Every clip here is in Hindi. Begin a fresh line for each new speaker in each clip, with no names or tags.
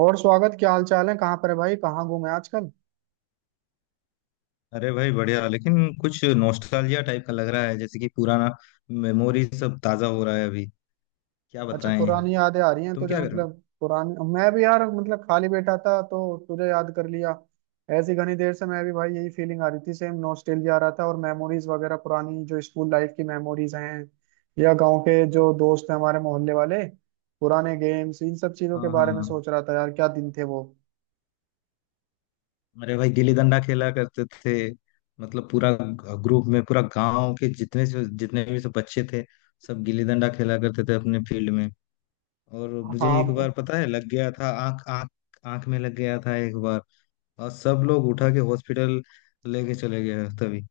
और स्वागत। क्या हाल चाल है? कहाँ पर है भाई? कहाँ घूमे आजकल?
अरे भाई बढ़िया। लेकिन कुछ नॉस्टैल्जिया टाइप का लग रहा है, जैसे कि पुराना मेमोरी सब ताजा हो रहा है अभी। क्या
अच्छा,
बताएं।
पुरानी यादें आ रही हैं
तुम
तुझे,
क्या कर रहे हो?
मतलब। पुरानी मैं भी यार, मतलब खाली बैठा था तो तुझे याद कर लिया। ऐसी घनी देर से मैं भी भाई, यही फीलिंग आ रही थी। सेम नॉस्टैल्जिया आ रहा था और मेमोरीज वगैरह, पुरानी जो स्कूल लाइफ की मेमोरीज हैं, या गांव के जो दोस्त हैं हमारे मोहल्ले वाले, पुराने गेम्स, इन सब चीजों
हाँ,
के
हाँ,
बारे में
हाँ।
सोच रहा था यार। क्या दिन थे वो।
अरे भाई गिल्ली डंडा खेला करते थे। मतलब पूरा ग्रुप में, पूरा गांव के जितने से जितने भी सब बच्चे थे सब गिल्ली डंडा खेला करते थे अपने फील्ड में। और मुझे एक
हाँ।
बार पता है लग गया था आंख आंख आंख में लग गया था एक बार। और सब लोग उठा के हॉस्पिटल लेके चले गए तभी।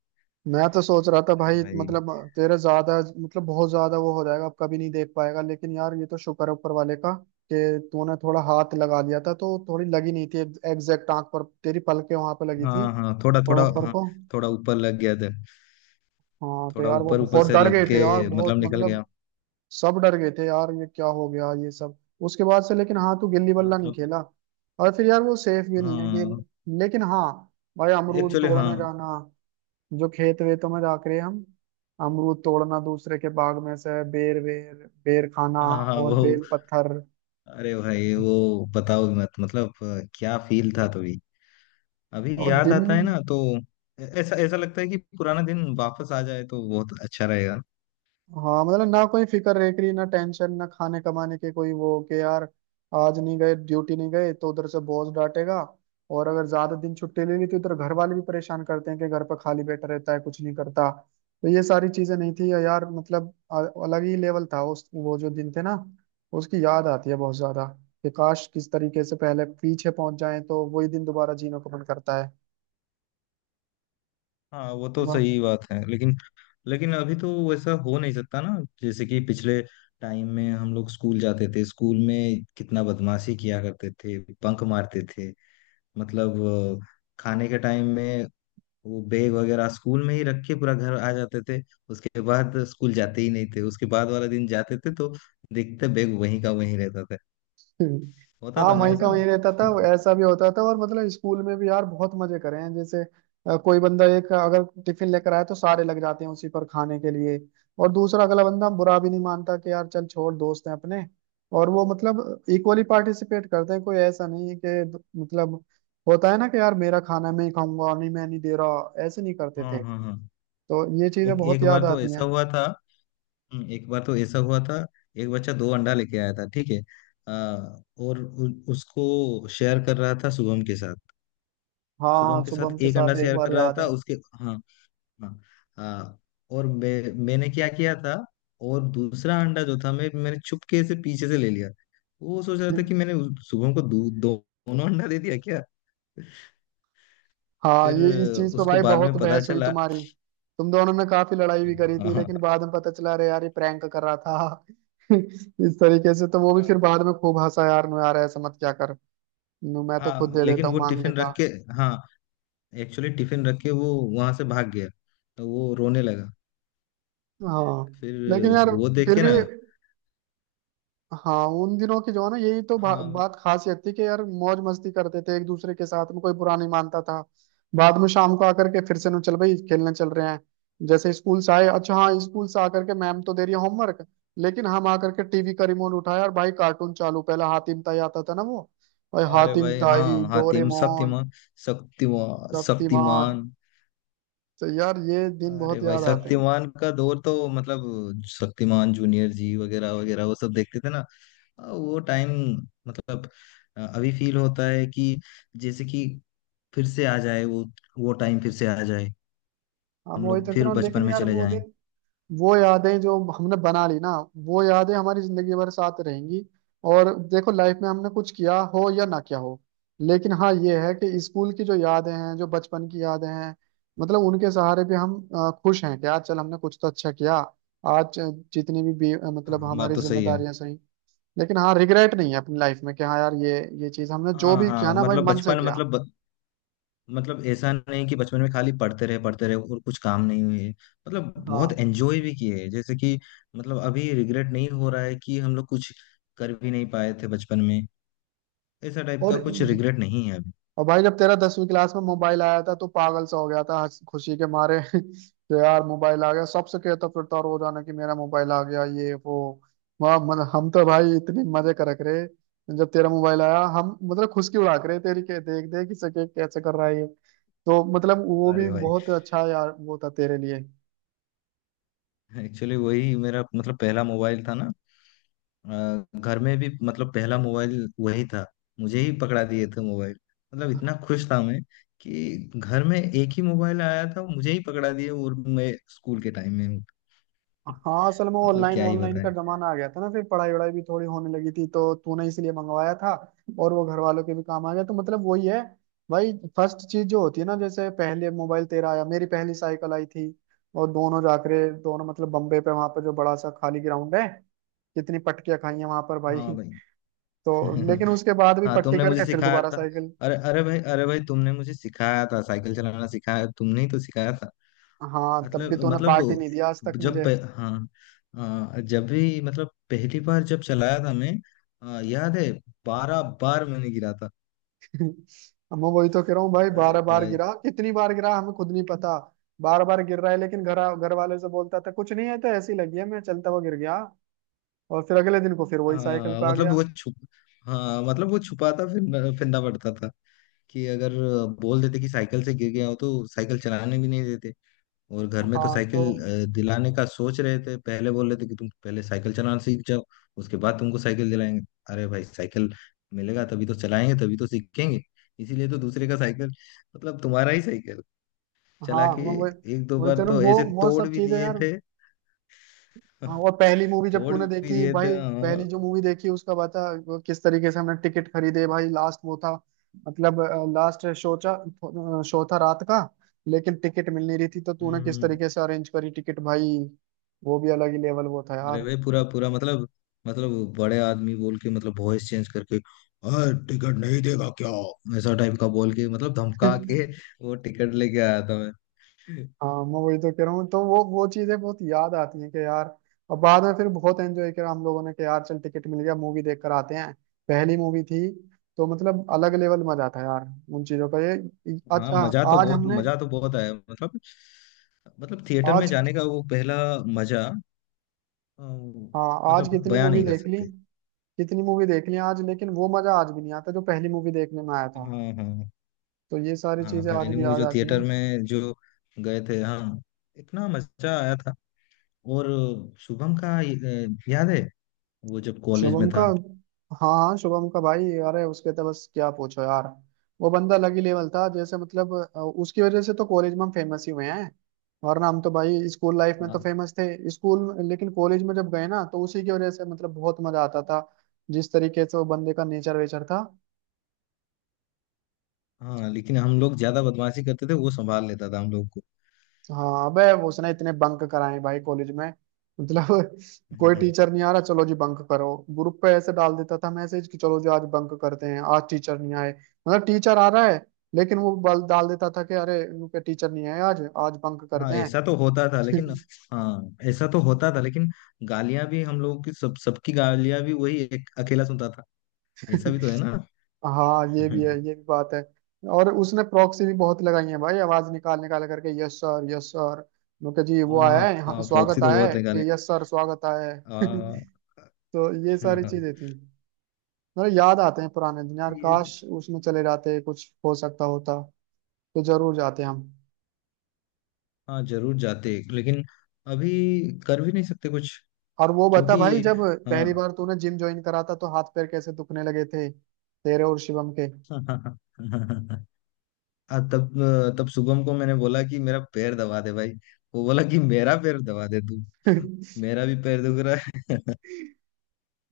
मैं तो सोच रहा था
अरे
भाई,
भाई।
मतलब तेरा ज्यादा, मतलब बहुत ज्यादा वो हो जाएगा, अब कभी नहीं देख पाएगा। लेकिन यार ये तो शुक्र है ऊपर वाले का कि तूने थोड़ा हाथ लगा दिया था तो थोड़ी लगी नहीं थी। एग्जैक्ट आंख पर तेरी पलकें वहां पे लगी थी,
हाँ, हाँ, थोड़ा
थोड़ा
थोड़ा,
ऊपर
हाँ।
को।
थोड़ा ऊपर लग गया था।
हाँ तो
थोड़ा
यार वो
ऊपर ऊपर
बहुत
से
डर
लग
गए थे
के
यार, बहुत
मतलब निकल
मतलब।
गया।
सब डर गए थे यार, ये क्या हो गया ये सब। उसके बाद से लेकिन हाँ, तू गिल्ली बल्ला नहीं
मतलब
खेला। और फिर यार वो सेफ भी नहीं है गेम।
हाँ।
लेकिन हाँ। भाई अमरूद
एक्चुअली हाँ,
तोड़ने जाना, जो खेत वेतों में जाकर हम अमरूद तोड़ना, दूसरे के बाग में से बेर वेर, बेर खाना
हाँ, हाँ,
और
वो।
बेल पत्थर।
अरे भाई वो बताओ ही मत। मतलब क्या फील था तभी। अभी
और
याद
दिन।
आता है ना तो ऐ- ऐसा ऐसा लगता है कि पुराना दिन वापस आ जाए तो बहुत अच्छा रहेगा।
हाँ मतलब ना कोई फिक्र रेकरी, ना टेंशन, ना खाने कमाने के कोई वो, कि यार आज नहीं गए ड्यूटी, नहीं गए तो उधर से बॉस डांटेगा। और अगर ज्यादा दिन छुट्टी ले ली तो इधर घर वाले भी परेशान करते हैं कि घर पर खाली बैठा रहता है कुछ नहीं करता। तो ये सारी चीजें नहीं थी यार, मतलब अलग ही लेवल था, उस वो जो दिन थे ना। उसकी याद आती है बहुत ज्यादा। कि काश किस तरीके से पहले पीछे पहुंच जाए तो वही दिन दोबारा जीने को मन करता है।
हाँ वो तो
वाह।
सही बात है, लेकिन लेकिन अभी तो वैसा हो नहीं सकता ना। जैसे कि पिछले टाइम में हम लोग स्कूल जाते थे। स्कूल में कितना बदमाशी किया करते थे, बंक मारते थे। मतलब अ, खाने के टाइम में वो बैग वगैरह स्कूल में ही रख के पूरा घर आ जाते थे। उसके बाद स्कूल जाते ही नहीं थे, उसके बाद वाला दिन जाते थे तो देखते बैग वहीं का वहीं रहता था।
हम्म,
होता
हाँ,
था ना
वहीं का
ऐसा।
वहीं रहता था। ऐसा भी होता था, और मतलब स्कूल में भी यार बहुत मजे करे हैं, जैसे कोई बंदा एक अगर टिफिन लेकर आए तो सारे लग जाते हैं उसी पर खाने के लिए। और दूसरा अगला बंदा बुरा भी नहीं मानता कि यार, चल छोड़ दोस्त हैं अपने। और वो मतलब इक्वली पार्टिसिपेट करते हैं, कोई ऐसा नहीं है कि मतलब, होता है ना कि यार मेरा खाना मैं ही खाऊंगा और नहीं, मैं नहीं दे रहा, ऐसे नहीं करते
हाँ,
थे।
हाँ, हाँ।
तो ये चीजें
एक एक
बहुत याद
बार तो
आती
ऐसा
हैं।
हुआ था। एक बार तो ऐसा हुआ था। एक बच्चा दो अंडा लेके आया था, ठीक है। आ, और उसको शेयर कर रहा था शुभम के साथ।
हाँ हाँ,
शुभम के
शुभम
साथ
के
एक अंडा
साथ एक
शेयर
बार
कर रहा
याद
था उसके। हाँ, हाँ, हाँ। और मैंने क्या किया था। और दूसरा अंडा जो था मैंने चुपके से पीछे से ले लिया। वो सोच रहा
है।
था कि मैंने शुभम को दो दो- दोनों अंडा दे दिया क्या।
हाँ,
फिर
ये इस चीज पे
उसको
भाई
बाद
बहुत
में पता
बहस हुई
चला।
तुम्हारी। तुम दोनों ने काफी लड़ाई भी करी
हाँ,
थी,
हाँ,
लेकिन बाद में पता चला अरे यार ये प्रैंक कर रहा था। इस तरीके से तो वो भी फिर बाद में खूब हंसा यार, नु यार ऐसा मत क्या कर। नु मैं तो खुद
हाँ,
दे
लेकिन
देता हूँ,
वो
मांग
टिफिन
लेता।
रख के। हाँ एक्चुअली टिफिन रख के वो वहां से भाग गया। तो वो रोने लगा
हाँ
फिर
लेकिन यार,
वो देख
फिर
के
भी।
ना।
हाँ उन दिनों की जो है ना, यही तो
हाँ।
बात खासियत थी कि यार मौज मस्ती करते थे एक दूसरे के साथ में, कोई बुरा नहीं मानता था। बाद में शाम को आकर के फिर से ना, चल भाई खेलने चल रहे हैं। जैसे स्कूल से आए, अच्छा हाँ, स्कूल से आकर के मैम तो दे रही है होमवर्क, लेकिन हम आकर के टीवी का रिमोट उठाया और भाई कार्टून चालू, पहला हातिम ताई आता था ना वो। भाई
अरे
हातिम
भाई।
ताई,
हाँ, हातिम,
डोरेमोन।
शक्तिमान, शक्तिमान,
शक्तिमान।
शक्तिमान।
तो यार ये दिन
अरे
बहुत
भाई
याद आते हैं।
शक्तिमान का दौर तो मतलब शक्तिमान जूनियर जी वगैरह वगैरह वो सब देखते थे ना। वो टाइम, मतलब अभी फील होता है कि जैसे कि फिर से आ जाए वो टाइम फिर से आ जाए।
हम
हम
वही
लोग
तो कह
फिर
रहा हूँ,
बचपन
लेकिन
में
यार
चले
वो
जाएं।
दिन, वो यादें जो हमने बना ली ना, वो यादें हमारी जिंदगी भर साथ रहेंगी। और देखो लाइफ में हमने कुछ किया हो या ना किया हो, लेकिन हाँ ये है कि स्कूल की जो यादें हैं, जो बचपन की यादें हैं, मतलब उनके सहारे भी हम खुश हैं कि यार चल हमने कुछ तो अच्छा किया। आज जितनी भी
हाँ,
मतलब
हाँ, बात
हमारी
तो सही है।
जिम्मेदारियां सही, लेकिन हाँ रिग्रेट नहीं है अपनी लाइफ में, कि हाँ यार ये चीज हमने जो
हाँ,
भी किया
हाँ,
ना भाई,
मतलब
मन से
बचपन,
किया।
मतलब ऐसा नहीं कि बचपन में खाली पढ़ते रहे और कुछ काम नहीं हुए। मतलब बहुत
हाँ।
एंजॉय भी किए हैं। जैसे कि मतलब अभी रिग्रेट नहीं हो रहा है कि हम लोग कुछ कर भी नहीं पाए थे बचपन में। ऐसा टाइप का
और
कुछ रिग्रेट नहीं है अभी।
और भाई जब तेरा 10वीं क्लास में मोबाइल आया था तो पागल सा हो गया था, खुशी के मारे कि यार मोबाइल आ गया, सबसे कहता फिरता रोजाना कि मेरा मोबाइल आ गया ये वो। वाह, मतलब हम तो भाई इतनी मजे करक रहे। जब तेरा मोबाइल आया, हम मतलब खुशकी उड़ा के रहे तेरी, के देख देख कि सके कैसे कर रहा है ये। तो मतलब वो भी
अरे भाई
बहुत अच्छा यार वो था तेरे लिए।
एक्चुअली वही मेरा मतलब पहला मोबाइल था ना। घर में भी मतलब पहला मोबाइल वही था। मुझे ही पकड़ा दिए थे मोबाइल। मतलब इतना खुश था मैं कि घर में एक ही मोबाइल आया था मुझे ही पकड़ा दिए और मैं स्कूल के टाइम में हूँ।
हाँ, असल में
मतलब
ऑनलाइन
क्या ही
ऑनलाइन
बताएं।
का जमाना आ गया था ना, फिर पढ़ाई वढ़ाई भी थोड़ी होने लगी थी, तो तूने इसलिए मंगवाया था। और वो घर वालों के भी काम आ गया, तो मतलब वही है। भाई फर्स्ट चीज जो होती है ना, जैसे पहले मोबाइल तेरा आया, मेरी पहली साइकिल आई थी। और दोनों जाकरे दोनों, मतलब बम्बे पे वहां पर जो बड़ा सा खाली ग्राउंड है, कितनी पटकियां खाई हैं वहां पर भाई।
हाँ भाई।
तो लेकिन उसके बाद भी
हाँ
पट्टी
तुमने मुझे
करके फिर
सिखाया
दोबारा
था।
साइकिल।
अरे, अरे भाई, अरे भाई, तुमने मुझे सिखाया था, साइकिल चलाना सिखाया, तुमने ही तो सिखाया था।
हाँ तब भी
मतलब
तूने
मतलब
पार्टी
वो
नहीं दिया आज तक
जब
मुझे।
पे, हाँ। जब भी मतलब पहली बार जब चलाया था मैं। याद है 12 बार मैंने गिरा था।
अब मैं वही तो कह रहा हूँ भाई,
अरे
12 बार
भाई।
गिरा, कितनी बार गिरा हमें खुद नहीं पता। बार बार गिर रहा है, लेकिन घर घर वाले से बोलता था कुछ नहीं है, तो ऐसी लगी है, मैं चलता हुआ गिर गया। और फिर अगले दिन को फिर वही साइकिल पे आ
मतलब
गया।
वो छुप, हाँ मतलब वो छुपाता फिर फिरना पड़ता था कि अगर बोल देते कि साइकिल से गिर गया हो तो साइकिल चलाने भी नहीं देते। और घर में तो
हाँ तो।
साइकिल दिलाने का सोच रहे थे, पहले बोल रहे थे कि तुम पहले साइकिल चलाना सीख जाओ, उसके बाद तुमको साइकिल दिलाएंगे। अरे भाई साइकिल मिलेगा तभी तो चलाएंगे, तभी तो सीखेंगे। इसीलिए तो दूसरे का साइकिल, मतलब तुम्हारा ही साइकिल चला
हाँ
के
मैं वही
एक दो
वही
बार
तो
तो
वो
ऐसे
वो
तोड़
सब
भी
चीजें
दिए
यार।
थे।
हाँ, और पहली मूवी जब
तोड़
तूने
भी
देखी
दिए थे
भाई, पहली
और
जो मूवी देखी उसका बता। वो किस तरीके से हमने टिकट खरीदे भाई, लास्ट वो था, मतलब लास्ट शो था। शो था रात का, लेकिन टिकट मिल नहीं रही थी, तो तूने किस
हम्म।
तरीके से अरेंज करी टिकट भाई। वो भी अलग ही लेवल वो था
अरे
यार।
भाई पूरा पूरा, मतलब बड़े आदमी बोल के मतलब वॉइस चेंज करके और टिकट नहीं देगा क्या, ऐसा टाइप का बोल के मतलब धमका के वो टिकट लेके आया था।
हाँ मैं वही तो कह रहा हूँ, तो वो चीजें बहुत याद आती हैं कि यार, अब बाद में फिर बहुत एंजॉय करा हम लोगों ने कि यार चल टिकट मिल गया, मूवी देख कर आते हैं। पहली मूवी थी। तो मतलब अलग लेवल मजा था यार, उन चीजों का ये। आज,
हाँ
हाँ आज हमने,
मजा तो बहुत आया, मतलब मतलब थिएटर में
आज
जाने का वो पहला मजा अ,
हाँ आज
मतलब
कितनी
बयां
मूवी
नहीं कर
देख ली,
सकते।
कितनी मूवी देख ली आज, लेकिन वो मजा आज भी नहीं आता जो पहली मूवी देखने में आया था।
हाँ, हाँ,
तो ये सारी
हाँ।
चीजें आज
पहली
भी
मूवी
याद
जो
आती
थिएटर
हैं।
में जो गए थे, हाँ, इतना मजा आया था। और शुभम का याद है वो जब कॉलेज में
शुभम का।
था।
हाँ हाँ, शुभम का भाई, अरे उसके तो बस क्या पूछो यार। वो बंदा अलग ही लेवल था, जैसे मतलब उसकी वजह से तो कॉलेज में हम फेमस ही हुए हैं। वरना हम तो भाई स्कूल लाइफ में तो
हाँ।
फेमस थे लेकिन कॉलेज में जब गए ना तो उसी की वजह से मतलब बहुत मजा आता था। जिस तरीके से वो बंदे का नेचर वेचर था।
हाँ, लेकिन हम लोग ज्यादा बदमाशी करते थे वो संभाल लेता था हम लोग
हाँ अबे, वो उसने इतने बंक कराए भाई कॉलेज में, मतलब कोई
को।
टीचर नहीं आ रहा, चलो जी बंक करो, ग्रुप पे ऐसे डाल देता था मैसेज कि चलो जी आज बंक करते हैं, आज टीचर नहीं आए। मतलब टीचर आ रहा है, लेकिन वो बल डाल देता था कि अरे, इनके टीचर नहीं आए आज, आज बंक करते
हाँ
हैं।
ऐसा तो होता था लेकिन हाँ ऐसा तो होता था, लेकिन गालियां भी हम लोगों की, सब सबकी गालियां भी वही एक अकेला सुनता था। ऐसा भी तो है ना।
हाँ, ये भी है, ये भी बात है। और उसने प्रॉक्सी भी बहुत लगाई है भाई, आवाज निकाल निकाल करके, यस सर, यस सर। उनके जी वो आया
हाँ,
है, हाँ
हाँ, प्रॉक्सी
स्वागत
तो
आया है,
बहुत है गाने,
कि यस सर, स्वागत आया है।
हाँ।
तो ये सारी चीजें थी, मतलब याद आते हैं पुराने दिन यार,
ये,
काश उसमें चले जाते, कुछ हो सकता होता तो जरूर जाते हम।
हाँ जरूर जाते लेकिन अभी कर भी नहीं सकते कुछ
और वो बता
क्योंकि,
भाई, जब पहली
हाँ।
बार तूने जिम ज्वाइन करा था तो हाथ पैर कैसे दुखने लगे थे तेरे और शिवम के।
हाँ, तब तब शुभम को मैंने बोला कि मेरा पैर दबा दे भाई। वो बोला कि मेरा पैर दबा दे तू, मेरा भी पैर दुख रहा है।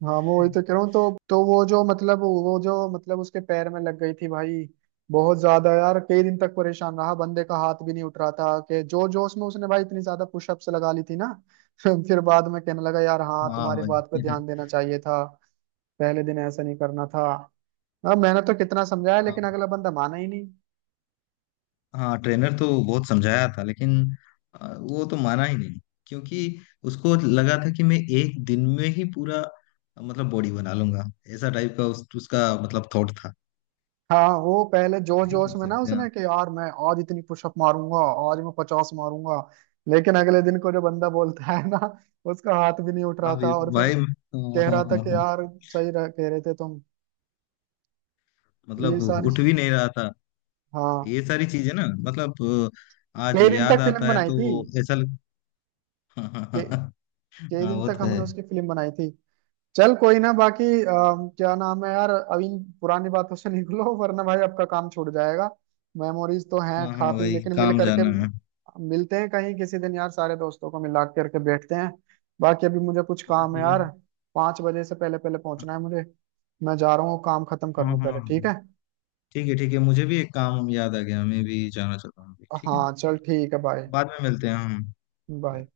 हाँ मैं वही तो कह रहा हूँ, तो वो जो मतलब, वो जो मतलब उसके पैर में लग गई थी भाई, बहुत ज्यादा यार, कई दिन तक परेशान रहा, बंदे का हाथ भी नहीं उठ रहा था, कि जो जोश में उसने भाई इतनी ज्यादा पुशअप्स लगा ली थी ना। फिर बाद में कहने लगा यार, हाँ
हाँ
तुम्हारी बात पे
भाई।
ध्यान देना चाहिए था, पहले दिन ऐसा नहीं करना था। अब मैंने तो कितना समझाया,
हाँ,
लेकिन अगला बंदा माना ही नहीं।
हाँ, ट्रेनर तो बहुत समझाया था, लेकिन वो तो माना ही नहीं, क्योंकि उसको लगा था कि मैं एक दिन में ही पूरा मतलब बॉडी बना लूंगा। ऐसा टाइप का उसका मतलब थॉट था।
हाँ वो पहले
क्या
जोश
ही
जोश
कर
में ना
सकते हैं।
उसने, कि यार मैं आज इतनी पुशअप मारूंगा, आज मैं 50 मारूंगा। लेकिन अगले दिन को जो बंदा बोलता है ना, उसका हाथ भी नहीं उठ रहा
हाँ
था और फिर
भाई। हाँ,
कह
हाँ,
रहा था
हाँ,
कि
हाँ।
यार, सही कह रहे थे तुम। ये
मतलब
सारी।
उठ भी नहीं रहा था।
हाँ,
ये सारी चीजें ना, मतलब आज
कई दिन
याद
तक फिल्म
आता है
बनाई थी,
तो ऐसा लग... हाँ, हाँ,
के-
हाँ।
कई
हाँ
दिन
वो
तक
तो है।
हमने उसकी फिल्म बनाई थी। चल कोई ना, बाकी क्या नाम है यार, अभी इन पुरानी बातों से निकलो वरना भाई आपका काम छूट जाएगा। मेमोरीज तो हैं
हाँ, हाँ
काफी,
भाई
लेकिन मिल
काम
करके
जाना है।
मिलते हैं कहीं किसी दिन यार, सारे दोस्तों को मिला करके बैठते हैं। बाकी अभी मुझे कुछ
ठीक
काम है
है भाई।
यार, 5 बजे से पहले पहले पहुंचना है मुझे। मैं जा रहा हूँ, काम खत्म कर
हाँ,
लूँ
हाँ,
पहले, ठीक
हाँ।
है।
ठीक है, ठीक है, मुझे भी एक काम याद आ गया, मैं भी जाना चाहता हूँ अभी, ठीक है।
हाँ चल ठीक है, बाय।
बाद में मिलते हैं हम।
बाय।